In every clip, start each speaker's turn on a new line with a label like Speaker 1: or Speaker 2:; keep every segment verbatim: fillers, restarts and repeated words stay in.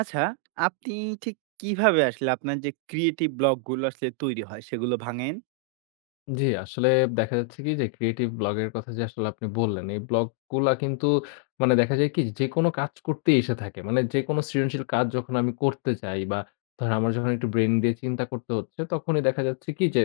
Speaker 1: আচ্ছা, আপনি ঠিক কিভাবে আসলে আপনার যে ক্রিয়েটিভ ব্লক গুলো আসলে তৈরি হয় সেগুলো ভাঙেন?
Speaker 2: জি, আসলে দেখা যাচ্ছে কি যে ক্রিয়েটিভ ব্লগের কথা যে আসলে আপনি বললেন, এই ব্লগগুলা কিন্তু মানে দেখা যায় কি যেকোনো কাজ করতেই এসে থাকে। মানে যেকোনো সৃজনশীল কাজ যখন আমি করতে চাই বা ধরেন আমার যখন একটু ব্রেইন দিয়ে চিন্তা করতে হচ্ছে, তখনই দেখা যাচ্ছে কি যে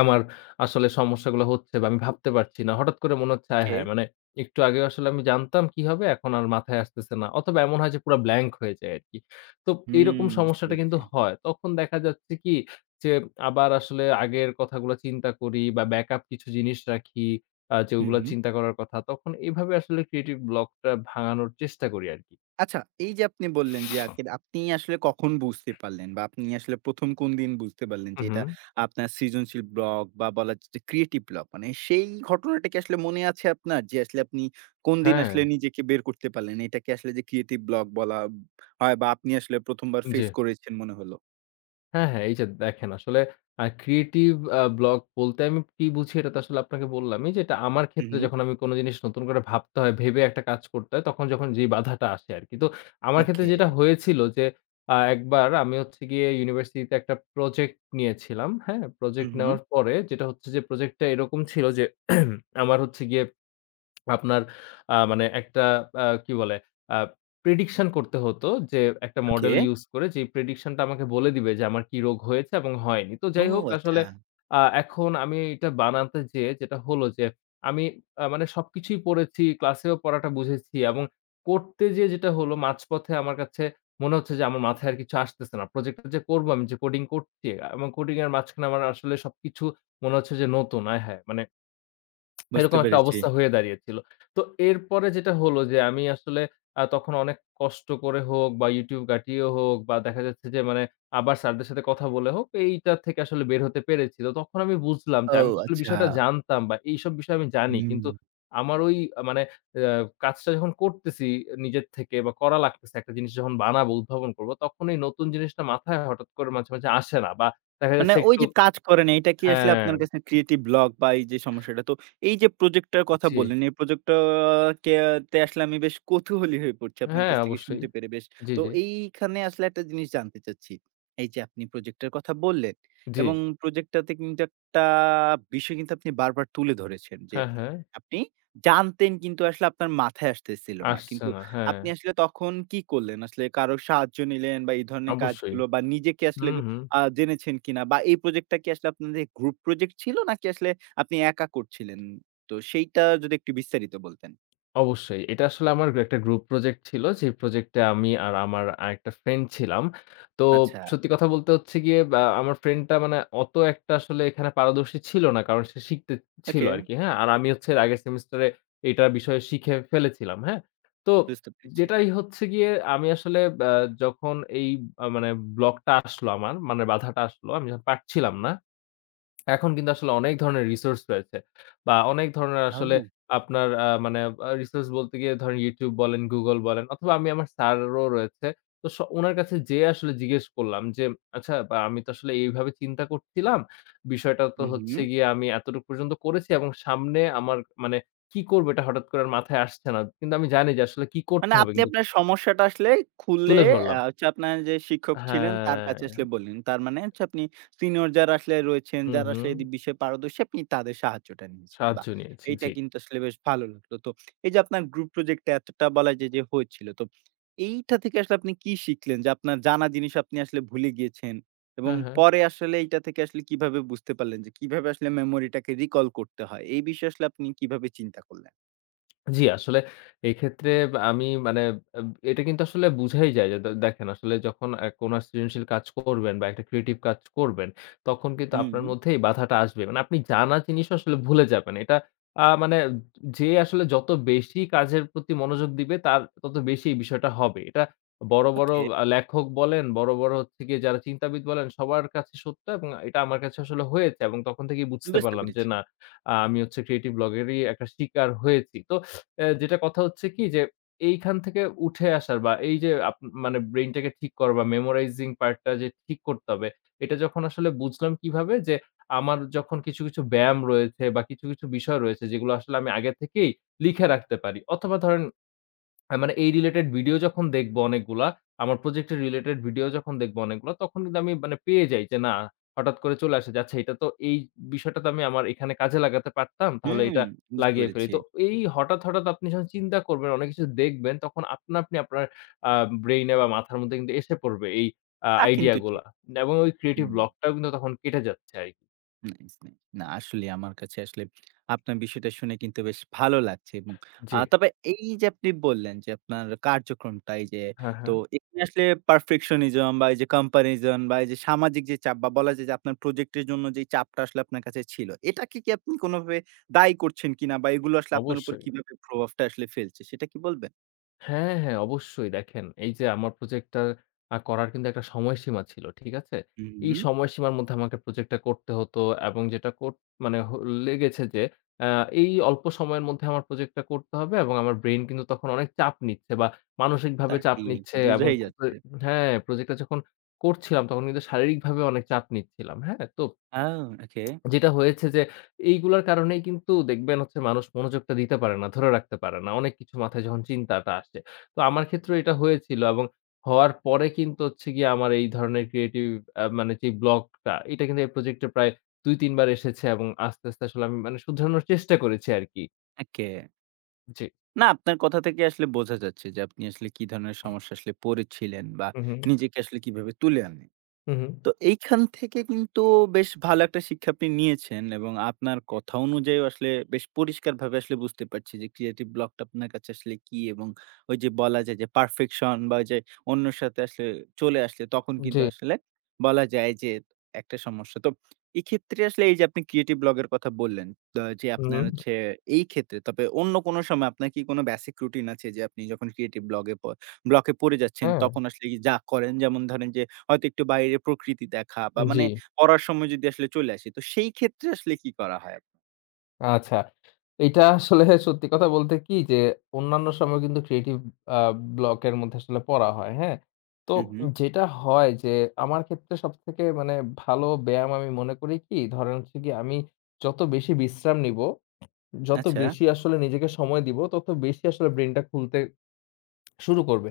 Speaker 2: আমার আসলে সমস্যাগুলো হচ্ছে বা আমি ভাবতে পারছি না। হঠাৎ করে মনে হচ্ছে, আয়
Speaker 1: ওকে।
Speaker 2: হায়! মানে একটু আগেও আসলে আমি জানতাম কি হবে, এখন আর মাথায় আসতেছে না। অথবা এমন হয় যে পুরা blank হয়ে যায় আরকি। তো
Speaker 1: হুম,
Speaker 2: এইরকম
Speaker 1: বুঝতে
Speaker 2: সমস্যাটা কিন্তু
Speaker 1: পারছি।
Speaker 2: হয়। তখন দেখা যাচ্ছে কি যে, আবার আসলে আগের কথাগুলো চিন্তা করি বা ব্যাকআপ কিছু জিনিস রাখি আ
Speaker 1: হুম,
Speaker 2: যেগুলো
Speaker 1: হুম।
Speaker 2: চিন্তা করার কথা। তখন এভাবে আসলে ক্রিয়েটিভ ব্লকটা ভাঙানোর চেষ্টা করি আরকি।
Speaker 1: আচ্ছা, এই যে আপনি বললেন যে আকের আপনি আসলে কখন বুঝতে পারলেন বা আপনি আসলে প্রথম কোন দিন বুঝতে পারলেন
Speaker 2: হু,
Speaker 1: যে
Speaker 2: হু।
Speaker 1: এটা আপনার সৃজনশীল ব্লক বা বলা যায় যে ক্রিয়েটিভ ব্লক মানে সেই ঘটনাটা কি আসলে মনে আছে আপনার? যে আসলে আপনি কোন দিন
Speaker 2: হ্যাঁ,
Speaker 1: আসলে নিজেকে বের করতে পারলেন? এটাকে আসলে যে ক্রিয়েটিভ ব্লক বলা হয় বা আপনি আসলে ১ম বার
Speaker 2: জি।
Speaker 1: ফেস করেছেন মনে হলো?
Speaker 2: হ্যাঁ, হ্যাঁ। এই যে দেখেন আসলে আ ক্রিয়েটিভ আ ব্লক বলতে আমি কি বুঝি এটা তো আসলে আপনাকে বললামই যে এটা আমার
Speaker 1: হুম,
Speaker 2: ক্ষেত্রে
Speaker 1: হুম।
Speaker 2: যখন আমি কোন জিনিস নতুন করে ভাবতে হয়, ভেবে একটা কাজ করতে হয় তখন যখন যেই বাধাটা আসে আরকি। তো আমার ক্ষেত্রে
Speaker 1: ওকে।
Speaker 2: যেটা হয়েছিল যে আ একবার আমি হচ্ছে গিয়ে ইউনিভার্সিটিতে একটা প্রজেক্ট নিয়েছিলাম। হ্যাঁ?
Speaker 1: হুম,
Speaker 2: প্রজেক্ট
Speaker 1: হুম।
Speaker 2: নেওয়ার পরে যেটা হচ্ছে যে প্রজেক্টটা এরকম ছিল যে আমার হচ্ছে গিয়ে আপনার আ মানে একটা আ কি বলে? আ প্রেডিকশন করতে হতো যে একটা
Speaker 1: ওকে।
Speaker 2: মডেল ইউজ করে যে প্রেডিকশনটা আমাকে বলে দিবে যে আমার কি রোগ হয়েছে এবং হয়নি। তো
Speaker 1: ও
Speaker 2: যাই হোক আসলে
Speaker 1: আচ্ছা।
Speaker 2: আ এখন আমি এটা বানাতে যেয়ে যেটা হলো যে আমি আ মানে সবকিছুই পড়েছি, ক্লাসেও পড়াটা বুঝেছি এবং করতে যেয়ে যেটা হলো মাঝপথে আমার কাছে মনে হচ্ছে যে আমার মাথায় আর কিছু আসতেছে না। প্রজেক্টটা যে করব আমি যে কোডিং করছি এবং কোডিং এর মাঝখানে আমার আসলে সবকিছু মনে হচ্ছে যে নতুন। আয় হায়! মানে
Speaker 1: বুঝতে
Speaker 2: এরকম একটা
Speaker 1: পেরেছি।
Speaker 2: অবস্থা হয়ে দাঁড়িয়েছিল। তো এরপরে যেটা হলো যে আমি আসলে আ তখন অনেক কষ্ট করে হোক বা YouTube ঘাঁটিয়ে হোক বা দেখা যাচ্ছে যে মানে আবার স্যারদের সাথে কথা বলে হোক এইটা থেকে আসলে বের হতে পেরেছি। তো তখন আমি বুঝলাম যে
Speaker 1: ও
Speaker 2: আমি তো আসলে
Speaker 1: আচ্ছা।
Speaker 2: বিষয়টা জানতাম বা এইসব বিষয় আমি জানি।
Speaker 1: হুম।
Speaker 2: কিন্তু আমার ওই আহ, মানে আ কাজটা যখন করতেছি নিজের থেকে বা করা লাগতেছে একটা জিনিস যখন বানাবো, উদ্ভাবন করবো তখন এই নতুন জিনিসটা মাথায় হঠাৎ করে মাঝে, মাঝে আসে না বা দেখা
Speaker 1: মানে
Speaker 2: যাচ্ছে
Speaker 1: ওই
Speaker 2: একটু
Speaker 1: যে কাজ করে না, এটা কি আসলে
Speaker 2: হ্যাঁ,
Speaker 1: আপনার কাছে ক্রিয়েটিভ ব্লক বা এই যে সমস্যাটা, তো এই যে প্রজেক্টটার কথা
Speaker 2: জি।
Speaker 1: বললেন, এই প্রজেক্টটা কে তে আসলে আমি বেশ কৌতূহলী হয়ে পড়ছি আপনার
Speaker 2: হ্যাঁ,
Speaker 1: কাছ থেকে
Speaker 2: অবশ্যই।
Speaker 1: শুনতে পেরে বেশ।
Speaker 2: জি,
Speaker 1: তো
Speaker 2: জি,
Speaker 1: এইখানে আসলে একটা জিনিস জানতে চাচ্ছি। এই যে আপনি প্রজেক্টের কথা বললেন
Speaker 2: জি।
Speaker 1: এবং প্রজেক্টটাতে কিন্তু একটা বিষয় কিন্তু আপনি বারবার তুলে ধরেছেন যে,
Speaker 2: হ্যাঁ, হ্যাঁ।
Speaker 1: আপনি জানতেন কিন্তু আসলে আপনার মাথায় আসতেছিল না।
Speaker 2: আসছে
Speaker 1: কিন্তু
Speaker 2: না। হ্যাঁ,
Speaker 1: আপনি আসলে তখন কি করলেন? আসলে কারো সাহায্য নিলেন বা এই ধরনের
Speaker 2: অবশ্যই।
Speaker 1: কাজগুলো বা নিজেকে আসলে
Speaker 2: হুম, হুম।
Speaker 1: আ জেনেছেন কিনা? বা এই প্রজেক্টটা কি আসলে আপনাদের গ্রুপ প্রজেক্ট ছিল নাকি আসলে আপনি একা করছিলেন? তো সেইটা যদি একটু বিস্তারিত বলতেন।
Speaker 2: অবশ্যই। এটা আসলে আমার একটা গ্রুপ প্রজেক্ট ছিল। যে প্রজেক্টে আমি আর আমার আরেকটা ফ্রেন্ড ছিলাম। তো
Speaker 1: আচ্ছা,
Speaker 2: সত্যি কথা বলতে হচ্ছে গিয়ে বা আমার ফ্রেন্ডটা মানে অত একটা আসলে এখানে পারদর্শী ছিল না। কারণ সে শিখতে ছিল
Speaker 1: ওকে
Speaker 2: আরকি। হ্যাঁ? আর আমি হচ্ছে এর আগের সেমিস্টারে এটা বিষয়ে শিখে ফেলেছিলাম। হ্যাঁ? তো
Speaker 1: বুঝতে পেরেছি।
Speaker 2: যেটাই হচ্ছে গিয়ে আমি আসলে ব্যা যখন এই আ মানে ব্লকটা আসলো আমার, মানে বাধাটা আসলো, আমি যখন পারছিলাম না। এখন কিন্তু আসলে অনেক ধরনের রিসোর্স রয়েছে। বা অনেক ধরনের আসলে
Speaker 1: ও!
Speaker 2: আপনার আ মানে আ রিসোর্স বলতে গিয়ে ধরেন YouTube বলেন, Google বলেন অথবা আমি আমার স্যারও রয়েছে। তো স উনার কাছে যেয়ে আসলে জিজ্ঞেস করলাম যে, "আচ্ছা বা আমি তো আসলে এইভাবে চিন্তা করছিলাম। বিষয়টা তো
Speaker 1: হু,
Speaker 2: হচ্ছে
Speaker 1: হু।
Speaker 2: গিয়ে আমি এতটুকু পর্যন্ত করেছি এবং সামনে আমার মানে কি করব এটা হঠাৎ করে আর মাথায় আসছে না। কিন্তু আমি জানি যে আসলে কি করতে
Speaker 1: মানে
Speaker 2: হবে"
Speaker 1: আপনি
Speaker 2: কিন্তু
Speaker 1: আপনার সমস্যাটা আসলে
Speaker 2: তুলে
Speaker 1: খুলে আ
Speaker 2: ধরলাম।
Speaker 1: হচ্ছে আপনার যে শিক্ষক ছিলেন তার কাছে
Speaker 2: হ্যাঁ,
Speaker 1: আসলে বললেন। তার মানে হচ্ছে আপনি সিনিয়র যারা আসলে রয়েছেন,
Speaker 2: হু,
Speaker 1: যারা
Speaker 2: হু।
Speaker 1: আসলে এই বিষয়ে পারদর্শী আপনি তাদের সাহায্যটা নিয়েছেন।
Speaker 2: সাহায্য
Speaker 1: বাহ!
Speaker 2: নিয়েছি।
Speaker 1: এইটা
Speaker 2: জি।
Speaker 1: কিন্তু আসলে বেশ ভালো লাগলো। তো এই যে আপনার গ্রুপ প্রজেক্ট টা এতটা বলা যায় যে হয়েছিল। তো এইটা থেকে আসলে আপনি কি শিখলেন যে আপনার জানা জিনিস আপনি আসলে ভুলে গিয়েছেন এবং
Speaker 2: হ্যাঁ, হ্যাঁ।
Speaker 1: পরে আসলে এইটা থেকে আসলে কিভাবে বুঝতে পারলেন যে কিভাবে আসলে মেমোরিটাকে রিকল করতে হয়? এই বিষয়ে আসলে আপনি কিভাবে চিন্তা করলেন?
Speaker 2: জি, আসলে এক্ষেত্রে আমি মানে আব এটা কিন্তু আসলে বুঝাই যায় যে, দে দেখেন আসলে যখন আ কোনো সৃজনশীল কাজ করবেন বা একটা ক্রিয়েটিভ কাজ করবেন, তখন কিন্তু আপনার
Speaker 1: হুম,
Speaker 2: মধ্যে এই বাধাটা আসবে। মানে আপনি জানা জিনিসও আসলে ভুলে যাবেন। এটা আ মানে যে আসলে যত বেশি কাজের প্রতি মনোযোগ দিবে, তার তত বেশি এই বিষয়টা হবে। এটা বড়, বড়
Speaker 1: ওকে
Speaker 2: আ লেখক বলেন, বড়, বড় হচ্ছে গিয়ে যারা চিন্তাবিদ বলেন, সবার কাছে সত্য এবং এটা আমার কাছে আসলে হয়েছে এবং তখন থেকেই বুঝতে
Speaker 1: বুঝতে
Speaker 2: পারলাম যে,
Speaker 1: পেরেছি।
Speaker 2: না আ আমি হচ্ছে ক্রিয়েটিভ ব্লগেরই একটা শিকার হয়েছি। তো অ্যা যেটা কথা হচ্ছে কি যে এইখান থেকে উঠে আসার বা এই যে আপ মানে ব্রেইনটাকে ঠিক করা বা মেমোরাইজিং পার্টটা যে ঠিক করতে হবে, এটা যখন আসলে বুঝলাম কিভাবে যে আমার যখন কিছু, কিছু ব্যায়াম রয়েছে বা কিছু, কিছু বিষয় রয়েছে যেগুলো আসলে আমি আগে থেকেই লিখে রাখতে পারি। অথবা ধরেন হ্যাঁ, মানে এই রিলেটেড ভিডিও যখন দেখবো অনেকগুলা, আমার প্রজেক্ট এর রিলেটেড ভিডিও যখন দেখবো অনেকগুলা, তখন কিন্তু আমি মানে পেয়ে যাই যে না, হঠাৎ করে চলে আসে যে আচ্ছা এটা তো এই বিষয়টা তো আমি আমার এখানে কাজে লাগাতে পারতাম। তাহলে
Speaker 1: হুম,
Speaker 2: এটা
Speaker 1: বুঝতে
Speaker 2: লাগিয়ে ফেলি।
Speaker 1: পেরেছি।
Speaker 2: তো এই হঠাৎ, হঠাৎ আপনি যখন চিন্তা করবেন, অনেক কিছু দেখবেন তখন আপনা আপনি আপনার আ ব্রেইন এ বা মাথার মধ্যে কিন্তু এসে পড়বে এই আ
Speaker 1: তা
Speaker 2: আইডিয়া
Speaker 1: কিন্তু
Speaker 2: গুলা
Speaker 1: ঠিক।
Speaker 2: এবং ওই ক্রিয়েটিভ
Speaker 1: হুম,
Speaker 2: ব্লক টাও কিন্তু তখন কেটে যাচ্ছে আরকি।
Speaker 1: Nice, nice. না আসলে আমার কাছে আসলে আপনার বিষয়টা শুনে কিন্তু বেশ ভালো লাগছে এবং আ
Speaker 2: জি।
Speaker 1: তবে এই যে আপনি বললেন যে আপনার কার্যক্রমটা এই যে
Speaker 2: হ্যাঁ,
Speaker 1: তো
Speaker 2: হ্যাঁ।
Speaker 1: এখানে আসলে perfectionism বা এই যে comparison বা এই যে সামাজিক যে চাপ বা বলা যায় যে আপনার প্রজেক্টের জন্য যে চাপটা আসলে আপনার কাছে ছিল, এটাকে কি কি আপনি কোনভাবে দায়ী করছেন কিনা বা এগুলো আসলে আপনার উপর
Speaker 2: অবশ্যই।
Speaker 1: কিভাবে প্রভাবটা আসলে ফেলছে সেটা কি বলবেন?
Speaker 2: হ্যাঁ, হ্যাঁ, অবশ্যই। দেখেন এই যে আমার প্রজেক্টটা আ করার কিন্তু একটা সময়সীমা ছিল। ঠিক আছে?
Speaker 1: হুম,
Speaker 2: এই সময়সীমার মধ্যে আমাকে প্রজেক্টটা করতে হতো এবং যেটা কোট মানে হ লেগেছে যে আ এই অল্প সময়ের মধ্যে আমার প্রজেক্টটা করতে হবে এবং আমার ব্রেইন কিন্তু তখন অনেক চাপ নিচ্ছে বা
Speaker 1: তা
Speaker 2: মানসিকভাবে চাপ
Speaker 1: ঠিক
Speaker 2: নিচ্ছে এবং
Speaker 1: বুঝাই
Speaker 2: খুব-
Speaker 1: যাচ্ছে।
Speaker 2: হ্যাঁ, প্রজেক্টটা যখন করছিলাম তখন কিন্তু শারীরিকভাবে অনেক চাপ নিচ্ছিলাম। হ্যাঁ? তো
Speaker 1: আ ওকে,
Speaker 2: যেটা হয়েছে যে এইগুলার কারণেই কিন্তু দেখবেন হচ্ছে মানুষ মনোযোগটা দিতে পারে না, ধরে রাখতে পারে না। অনেক কিছু মাথায় যখন চিন্তাটা আসে। তো আমার ক্ষেত্রেও এটা হয়েছিল এবং হওয়ার পরে কিন্তু হচ্ছে গিয়ে আমার এই ধরনের ক্রিয়েটিভ আ মানে যে ব্লকটা এটা কিন্তু এই প্রজেক্টে প্রায় দুই তিন বার এসেছে এবং আস্তে, আস্তে আসলে আমি মানে শুধরানোর চেষ্টা করেছি আরকি।
Speaker 1: ওকে।
Speaker 2: জি।
Speaker 1: না, আপনার কথা থেকে আসলে বোঝা যাচ্ছে যে আপনি আসলে কি ধরনের সমস্যা আসলে পড়েছিলেন বা
Speaker 2: হু, হু,
Speaker 1: নিজেকে আসলে কিভাবে তুলে আনেন।
Speaker 2: হু, হু।
Speaker 1: তো এইখান থেকে কিন্তু বেশ ভালো একটা শিক্ষা আপনি নিয়েছেন এবং আপনার কথা অনুযায়ী আসলে বেশ পরিষ্কারভাবে আসলে বুঝতে পারছি যে ক্রিয়েটিভ ব্লকটা আপনার কাছে আসলে কি এবং ওই যে বলা যায় যে পারফেকশন বা ওই যে অন্যের সাথে আসলে চলে আসলে তখন
Speaker 2: জি।
Speaker 1: কিন্তু আসলে বলা যায় যে একটা সমস্যা তো এক্ষেত্রে আসলে এই যে আপনি ক্রিয়েটিভ ব্লগের কথা বললেন আহ, যে
Speaker 2: হু,
Speaker 1: আপনার
Speaker 2: হু।
Speaker 1: হচ্ছে এই ক্ষেত্রে তবে অন্য কোনো সময় আপনার কি কোনো বেসিক রুটিন আছে যে আপনি যখন ক্রিয়েটিভ ব্লগে ব্লকে পড়ে যাচ্ছেন
Speaker 2: হ্যাঁ।
Speaker 1: তখন আসলে কি যা করেন যেমন ধরেন যে হয়তো একটু বাইরে প্রকৃতি দেখা বা
Speaker 2: জি।
Speaker 1: মানে পড়ার সময় যদি আসলে চলে আসি, তো সেই ক্ষেত্রে আসলে কি করা হয়?
Speaker 2: আচ্ছা। এইটা আসলে সত্যি কথা বলতে কি যে, অন্যান্য সময় কিন্তু ক্রিয়েটিভ আ ব্লক এর মধ্যে আসলে পড়া হয়, হ্যাঁ? তো
Speaker 1: হু, হু।
Speaker 2: যেটা হয় যে, আমার ক্ষেত্রে সবথেকে মানে ভালো ব্যায়াম আমি মনে করি কি, ধরেন হচ্ছে গিয়ে আমি যত বেশি বিশ্রাম নিবো, যত
Speaker 1: আচ্ছা।
Speaker 2: বেশি আসলে নিজেকে সময় দিব, তত বেশি আসলে ব্রেইনটা খুলতে শুরু করবে।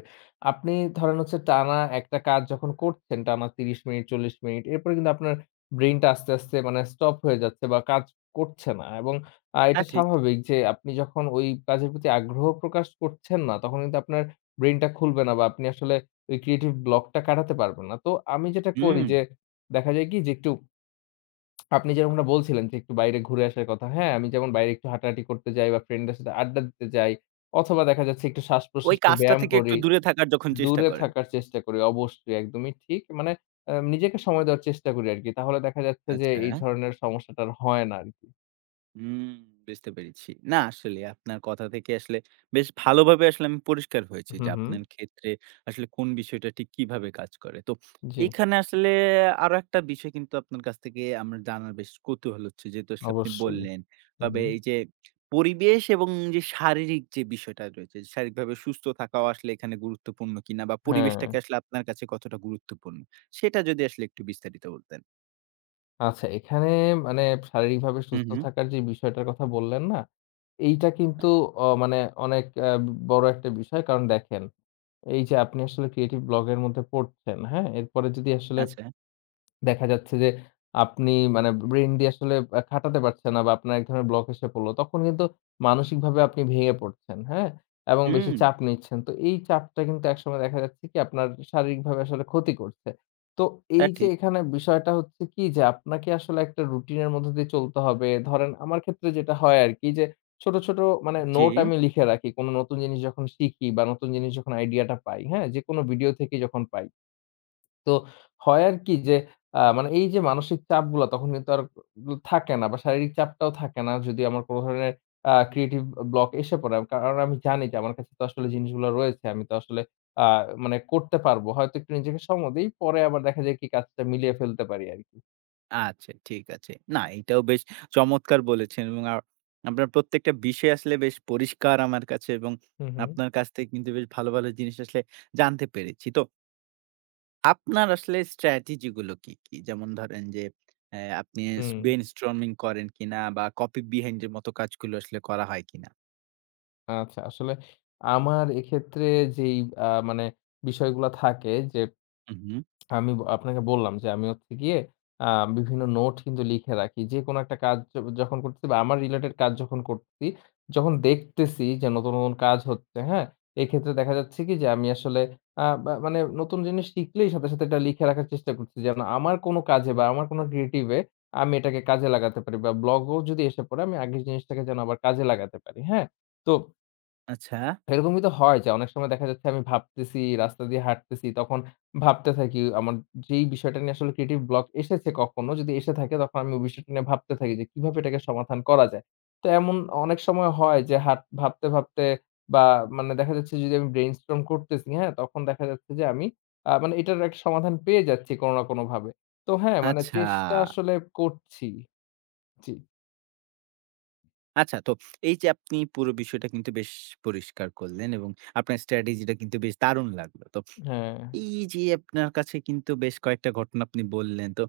Speaker 2: আপনি ধরেন হচ্ছে টানা একটা কাজ যখন করছেন, টানা ত্রিশ মিনিট, চল্লিশ মিনিট, এরপরে কিন্তু আপনার ব্রেইনটা আস্তে, আস্তে মানে স্টপ হয়ে যাচ্ছে বা কাজ করছে না এবং আ
Speaker 1: তা
Speaker 2: এটা
Speaker 1: ঠিক।
Speaker 2: স্বাভাবিক যে আপনি যখন ওই কাজের প্রতি আগ্রহ প্রকাশ করছেন না, তখন কিন্তু আপনার ব্রেইনটা খুলবে না বা আপনি আসলে ওই ক্রিয়েটিভ ব্লকটা কাটাতে পারবেন না। তো আমি যেটা করি
Speaker 1: হুম।
Speaker 2: যে, দেখা যায় কি যে একটু আপনি যেরকমটা বলছিলেন যে একটু বাইরে ঘুরে আসার কথা। হ্যাঁ, আমি যেমন বাইরে একটু হাঁটাহাঁটি করতে যাই বা ফ্রেন্ডদের সাথে আড্ডা দিতে যাই অথবা দেখা যাচ্ছে একটু
Speaker 1: ওই
Speaker 2: শ্বাস-প্রশ্বাসের
Speaker 1: কাজটা
Speaker 2: ব্যায়াম
Speaker 1: থেকে একটু
Speaker 2: করি।
Speaker 1: দূরে থাকার যখন চেষ্টা
Speaker 2: দূরে
Speaker 1: করেন।
Speaker 2: থাকার চেষ্টা করি। অবশ্যই একদমই ঠিক। মানে আ নিজেকে সময় দেওয়ার চেষ্টা করি আরকি। তাহলে দেখা যাচ্ছে যে
Speaker 1: আচ্ছা।
Speaker 2: এই ধরনের সমস্যাটা আর হয় না আরকি।
Speaker 1: হুম, বুঝতে পেরেছি। না আসলে আপনার কথা থেকে আসলে বেশ ভালোভাবে আসলে আমি পরিষ্কার হয়েছি
Speaker 2: হুম,
Speaker 1: যে
Speaker 2: হুম।
Speaker 1: আপনার ক্ষেত্রে আসলে কোন বিষয়টা ঠিক কিভাবে কাজ করে। তো
Speaker 2: জি,
Speaker 1: এখানে আসলে আরো একটা বিষয় কিন্তু আপনার কাছ থেকে আমার জানার বেশ কৌতূহল হচ্ছে। যেহেতু আসলে আপনি
Speaker 2: অবশ্যই।
Speaker 1: বললেন,
Speaker 2: হুম,
Speaker 1: তবে
Speaker 2: হুম।
Speaker 1: এই যে পরিবেশ এবং যে শারীরিক যে বিষয়টা রয়েছে, শারীরিকভাবে সুস্থ থাকাও আসলে এখানে গুরুত্বপূর্ণ কিনা বা
Speaker 2: হ্যাঁ।
Speaker 1: পরিবেশটাকে আসলে আপনার কাছে কতটা গুরুত্বপূর্ণ? সেটা যদি আসলে একটু বিস্তারিত বলতেন।
Speaker 2: আচ্ছা এখানে মানে শারীরিকভাবে
Speaker 1: হুম,
Speaker 2: সুস্থ
Speaker 1: হুম।
Speaker 2: থাকার যে বিষয়টার কথা বললেন না? এইটা কিন্তু অ মানে অনেক আ বড় একটা বিষয়। কারণ দেখেন এই যে আপনি আসলে ক্রিয়েটিভ ব্লগ এর মধ্যে পড়ছেন, হ্যাঁ? এরপরে যদি আসলে
Speaker 1: আচ্ছা।
Speaker 2: দেখা যাচ্ছে যে আপনি মানে ব্রেইন দিয়ে আসলে আ খাটাতে পারছেন না বা আপনার এক ধরনের ব্লক এসে পড়ল। তখন কিন্তু মানসিকভাবে আপনি ভেঙে পড়ছেন, হ্যাঁ? এবং বেশি
Speaker 1: হুম,
Speaker 2: চাপ নিচ্ছেন। তো এই চাপটা কিন্তু একসময় দেখা যাচ্ছে কি আপনার শারীরিকভাবে আসলে ক্ষতি করছে। তো
Speaker 1: তা
Speaker 2: এই যে
Speaker 1: ঠিক।
Speaker 2: এখানে বিষয়টা হচ্ছে কি যে আপনাকে আসলে একটা রুটিনের মধ্য দিয়ে চলতে হবে। ধরেন আমার ক্ষেত্রে যেটা হয় আরকি যে ছোট, ছোট মানে
Speaker 1: জি।
Speaker 2: নোট আমি লিখে রাখি। কোন নতুন জিনিস যখন শিখি বা নতুন জিনিস যখন আইডিয়াটা পাই, হ্যাঁ? যেকোনো ভিডিও থেকে যখন পাই। তো হয় আর কি যে আ মানে এই যে মানসিক চাপগুলা তখন কিন্তু আর থাকে না বা শারীরিক চাপটাও থাকে না যদি আমার কোন ধরনের আ ক্রিয়েটিভ ব্লক এসে পড়ে। আম- কারণ আমি জানি যে আমার কাছে তো আসলে জিনিসগুলো রয়েছে। আমি তো আসলে আ মানে করতে পারবো। হয়তো একটু নিজেকে সময় দেই। পরে আবার দেখা যায় কি কাজটা মিলিয়ে ফেলতে পারি আরকি।
Speaker 1: আচ্ছা, ঠিক আছে। না, এটাও বেশ চমৎকার বলেছেন এবং আ আপনার প্রত্যেকটা বিষয় আসলে বেশ পরিষ্কার আমার কাছে এবং
Speaker 2: হুম, হুম।
Speaker 1: আপনার কাছ থেকে কিন্তু বেশ ভালো, ভালো জিনিস আসলে জানতে পেরেছি। তো আপনার আসলে স্ট্র্যাটেজি গুলো কি, কি? যেমন ধরেন যে, অ্যা আপনি স
Speaker 2: হুম,
Speaker 1: ব্রেইনস্টর্মিং করেন কিনা বা কপি বিহাইন্ড এর মতো কাজগুলো আসলে করা হয় কিনা?
Speaker 2: আচ্ছা আসলে আমার এক্ষেত্রে যেই আ মানে বিষয়গুলা থাকে যে
Speaker 1: হু, হু।
Speaker 2: আমি ব আপনাকে বললাম যে আমি হচ্ছে গিয়ে আ বিভিন্ন নোট কিন্তু লিখে রাখি। যেকোনো একটা কাজ য যখন করতেছি বা আমার রিলেটেড কাজ যখন করতেছি, যখন দেখতেছি যে নতুন, নতুন কাজ হচ্ছে, হ্যাঁ? এক্ষেত্রে দেখা যাচ্ছে কি যে আমি আসলে আ বা মানে নতুন জিনিস শিখলেই সাথে, সাথে এটা লিখে রাখার চেষ্টা করছি যেন আমার কোনো কাজে বা আমার কোনো creative এ আমি এটাকে কাজে লাগাতে পারি বা ব্লগও যদি এসে পড়ে আমি আগের জিনিসটাকে যেন আবার কাজে লাগাতে পারি, হ্যাঁ? তো
Speaker 1: আচ্ছা,
Speaker 2: এরকমই তো হয় যে অনেক সময় দেখা যাচ্ছে আমি ভাবতেছি, রাস্তা দিয়ে হাঁটতেছি, তখন ভাবতে থাকি আমার যেই বিষয়টা নিয়ে আসলে ক্রিয়েটিভ ব্লক এসেছে কখনো, যদি এসে থাকে তখন আমি ওই বিষয়টা নিয়ে ভাবতে থাকি যে কিভাবে এটাকে সমাধান করা যায়। তো এমন অনেক সময় হয় যে হাট ভাবতে, ভাবতে বা মানে দেখা যাচ্ছে যদি আমি ব্রেইনস্টর্ম করতেছি, হ্যাঁ? তখন দেখা যাচ্ছে যে আমি আ মানে এটার একটা সমাধান পেয়ে যাচ্ছি কোনো না কোনোভাবে। তো হ্যাঁ, মানে
Speaker 1: আচ্ছা,
Speaker 2: চেষ্টা আসলে করছি। জি।
Speaker 1: আচ্ছা। তো এই যে আপনি পুরো বিষয়টা কিন্তু বেশ পরিষ্কার করলেন এবং আপনার স্ট্র্যাটেজিটা কিন্তু বেশ দারুণ লাগলো। তো
Speaker 2: হ্যাঁ।
Speaker 1: এই যে আপনার কাছে কিন্তু বেশ কয়েকটা ঘটনা আপনি বললেন। তো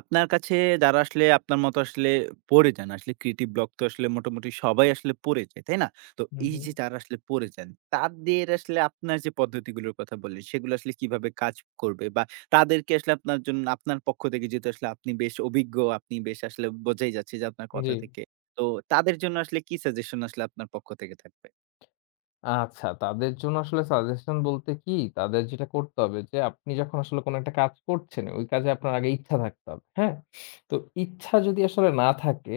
Speaker 1: আপনার কাছে যারা আসলে আপনার মতো আসলে পড়ে যান, আসলে ক্রিয়েটিভ ব্লক তো আসলে মোটামুটি সবাই আসলে পড়ে যায়, তাই না? তো
Speaker 2: হু,
Speaker 1: এই
Speaker 2: হু।
Speaker 1: যে যারা আসলে পড়ে যান, তাদের আসলে আপনার যে পদ্ধতিগুলোর কথা বললেন, সেগুলো আসলে কিভাবে কাজ করবে? বা তাদেরকে আসলে আপনার জন্য আপনার পক্ষ থেকে যেহেতু আসলে আপনি বেশ অভিজ্ঞ, আপনি বেশ আসলে বোঝাই যাচ্ছে যে আপনার কথা
Speaker 2: জি।
Speaker 1: থেকে। তো তাদের জন্য আসলে কি সাজেশন আসলে আপনার পক্ষ থেকে থাকবে?
Speaker 2: আচ্ছা, তাদের জন্য আসলে সাজেশন বলতে কি, তাদের যেটা করতে হবে যে আপনি যখন আসলে কোনো একটা কাজ করছেন, ওই কাজে আপনার আগে ইচ্ছা থাকতে হবে, হ্যাঁ? তো ইচ্ছা যদি আসলে না থাকে,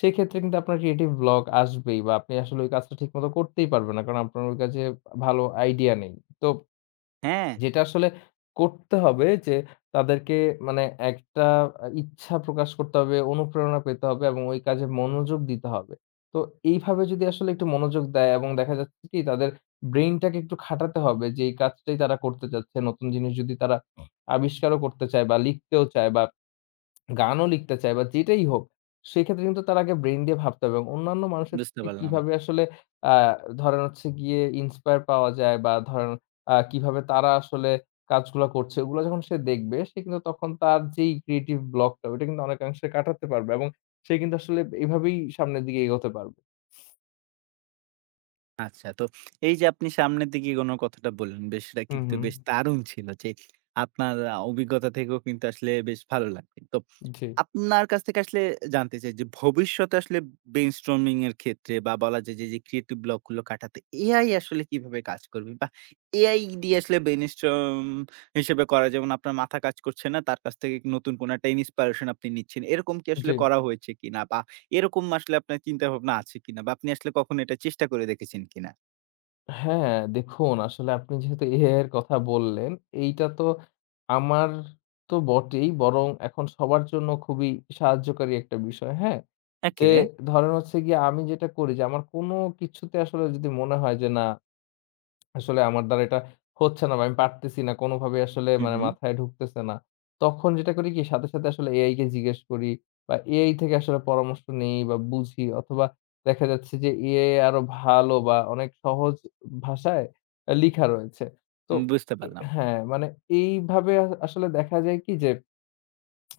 Speaker 2: সেক্ষেত্রে কিন্তু আপনার ক্রিয়েটিভ ব্লক আসবেই বা আপনি আসলে ওই কাজটা ঠিকমতো করতেই পারবেন না। কারণ আপনার ওই কাজে ভালো আইডিয়া নেই। তো
Speaker 1: হ্যাঁ।
Speaker 2: যেটা আসলে করতে হবে যে তাদেরকে মানে একটা আ ইচ্ছা প্রকাশ করতে হবে, অনুপ্রেরণা পেতে হবে এবং ওই কাজে মনোযোগ দিতে হবে। তো এইভাবে যদি আসলে একটু মনোযোগ দেয় এবং দেখা যাচ্ছে কি তাদের ব্রেইনটাকে একটু খাটাতে হবে যে এই কাজটাই তারা করতে চাচ্ছে। নতুন জিনিস যদি তারা আবিষ্কারও করতে চায় বা লিখতেও চায় বা গানও লিখতে চায় বা যেটাই হোক, সেক্ষেত্রে কিন্তু তার আগে ব্রেইন দিয়ে ভাবতে হবে এবং অন্যান্য মানুষের
Speaker 1: বুঝতে
Speaker 2: থেকে
Speaker 1: পারলাম।
Speaker 2: কিভাবে আসলে আ ধরেন হচ্ছে গিয়ে ইন্সপায়ার পাওয়া যায় বা ধরেন আ কিভাবে তারা আসলে কাজগুলা করছে, ওগুলা যখন সে দেখবে, সে কিন্তু তখন তার যেই ক্রিয়েটিভ ব্লকটা, ওইটা কিন্তু অনেকাংশে কাটাতে পারবে এবং সে কিন্তু আসলে এভাবেই সামনের দিকে এগোতে পারবে।
Speaker 1: আচ্ছা, তো এই যে আপনি সামনের দিকে এগোনোর কথাটা বললেন, বেশ এটা
Speaker 2: হুম,
Speaker 1: কিন্তু
Speaker 2: হুম।
Speaker 1: বেশ দারুণ ছিল যে আপনার আ অভিজ্ঞতা থেকেও কিন্তু আসলে বেশ ভালো লাগবে। তো
Speaker 2: জি।
Speaker 1: আপনার কাছ থেকে আসলে জানতে চাই যে ভবিষ্যতে আসলে ব্রেইনস্টর্মিং এর ক্ষেত্রে বা বলা যায় যে, যে ক্রিয়েটিভ ব্লক গুলো কাটাতে এআই আসলে কিভাবে কাজ করবে? বা এআই দিয়ে আসলে ব্রেইনস্টর্ম হিসেবে করা যেমন আপনার মাথা কাজ করছে না, তার কাছ থেকে নতুন কোনো একটা ইন্সপিরেশন আপনি নিচ্ছেন। এরকম কি
Speaker 2: জি।
Speaker 1: আসলে করা হয়েছে কিনা? বা এরকম আসলে আপনার চিন্তাভাবনা আছে কিনা? বা আপনি আসলে কখনো এটা চেষ্টা করে দেখেছেন কিনা?
Speaker 2: হ্যাঁ, দেখুন আসলে আপনি যেহেতু এআই এর কথা বললেন, এইটা তো আমার তো বটেই বরং এখন সবার জন্য খুবই সাহায্যকারী একটা বিষয়, হ্যাঁ? যে
Speaker 1: ওকে।
Speaker 2: ধরেন হচ্ছে গিয়ে আমি যেটা করি যে আমার কোনো কিছুতে আসলে যদি মনে হয় যে না আসলে আমার দ্বারা এটা হচ্ছে না বা আমি পারতেছি না কোনোভাবে আসলে
Speaker 1: হু,
Speaker 2: মানে
Speaker 1: হু।
Speaker 2: মাথায় ঢুকতেছে না। তখন যেটা করি কি সাথে, সাথে আসলে এ আই কে জিজ্ঞেস করি বা এ আই থেকে আসলে পরামর্শ নেই বা বুঝি অথবা দেখা যাচ্ছে যে এ আই আরো ভালো বা অনেক সহজ ভাষায় লিখা রয়েছে। তো
Speaker 1: বুঝতে
Speaker 2: এ
Speaker 1: পারলাম।
Speaker 2: হ্যাঁ, মানে এইভাবে আ- আসলে দেখা যায় কি যে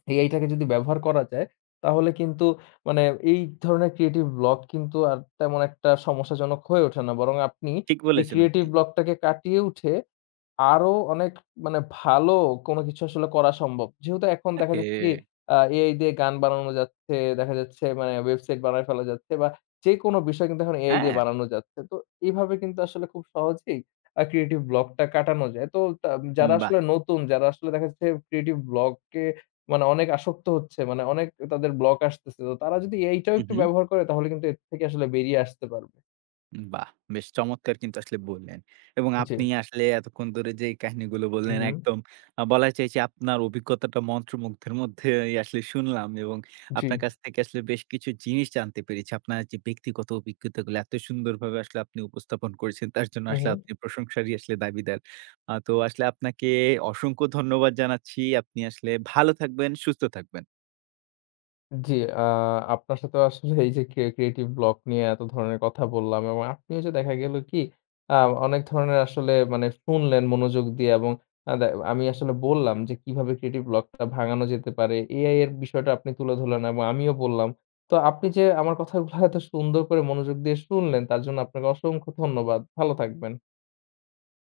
Speaker 2: এই এইটাকে যদি ব্যবহার করা যায়, তাহলে কিন্তু মানে এই ধরনের ক্রিয়েটিভ ব্লক কিন্তু আর তেমন একটা সমস্যাজনক হয়ে ওঠে না। বরং আপনি
Speaker 1: ঠিক
Speaker 2: এই
Speaker 1: বলেছেন
Speaker 2: ক্রিয়েটিভ
Speaker 1: আপনি।
Speaker 2: ব্লকটাকে কাটিয়ে উঠে আরো অনেক মানে ভালো কোনো কিছু আসলে করা সম্ভব। যেহেতু এখন দেখা
Speaker 1: ওকে।
Speaker 2: যাচ্ছে কি আ এ আই দিয়ে গান বানানো যাচ্ছে, দেখা যাচ্ছে মানে ওয়েবসাইট বানায় ফেলা যাচ্ছে বা যেকোনো বিষয় কিন্তু এখন এ আই দিয়ে
Speaker 1: হ্যাঁ,
Speaker 2: বানানো যাচ্ছে। তো এভাবে কিন্তু আসলে খুব সহজেই আ ক্রিয়েটিভ ব্লকটা কাটানো যায়। তো তা যারা
Speaker 1: বাহ!
Speaker 2: আসলে নতুন, যারা আসলে দেখা যাচ্ছে ক্রিয়েটিভ ব্লকে মানে অনেক আসক্ত হচ্ছে, মানে অনেক তাদের ব্লক আসতেছে। তো তারা যদি এইটাও
Speaker 1: হু,
Speaker 2: একটু
Speaker 1: হু।
Speaker 2: ব্যবহার করে তাহলে কিন্তু এর থেকে আসলে বেরিয়ে আসতে পারবে।
Speaker 1: বাহ! বেশ চমৎকার কিন্তু আসলে বললেন। এবং
Speaker 2: জি।
Speaker 1: আপনি আসলে এতক্ষণ ধরে যে কাহিনীগুলো
Speaker 2: হু,
Speaker 1: বললেন
Speaker 2: হু।
Speaker 1: একদম আ বলা যায় যে আপনার অভিজ্ঞতাটা মন্ত্রমুগ্ধের মধ্যেই আসলে শুনলাম এবং
Speaker 2: জি।
Speaker 1: আপনার কাছ থেকে আসলে বেশ কিছু জিনিস জানতে পেরেছি। আপনার যে ব্যক্তিগত অভিজ্ঞতাগুলো এত সুন্দরভাবে আসলে আপনি উপস্থাপন করেছেন তার জন্য
Speaker 2: হু,
Speaker 1: আসলে
Speaker 2: হু।
Speaker 1: আপনি প্রশংসারই আসলে দাবিদার। আ তো আসলে আপনাকে অসংখ্য ধন্যবাদ জানাচ্ছি। আপনি আসলে ভালো থাকবেন, সুস্থ থাকবেন।
Speaker 2: জি, আ আপনার সাথেও আসলে এই যে ক্রিয়ে ক্রিয়েটিভ ব্লক নিয়ে এত ধরনের কথা বললাম এবং আপনিও যে দেখা গেল কি আ অনেক ধরনের আসলে মানে শুনলেন মনোযোগ দিয়ে এবং আ দে আমি আসলে বললাম যে কিভাবে ক্রিয়েটিভ ব্লকটা ভাঙানো যেতে পারে। এআই এর বিষয়টা আপনি তুলে ধরলেন এবং আমিও বললাম। তো আপনি যে আমার কথাগুলো এত সুন্দর করে মনোযোগ দিয়ে শুনলেন তার জন্য আপনাকে অসংখ্য ধন্যবাদ। ভালো থাকবেন।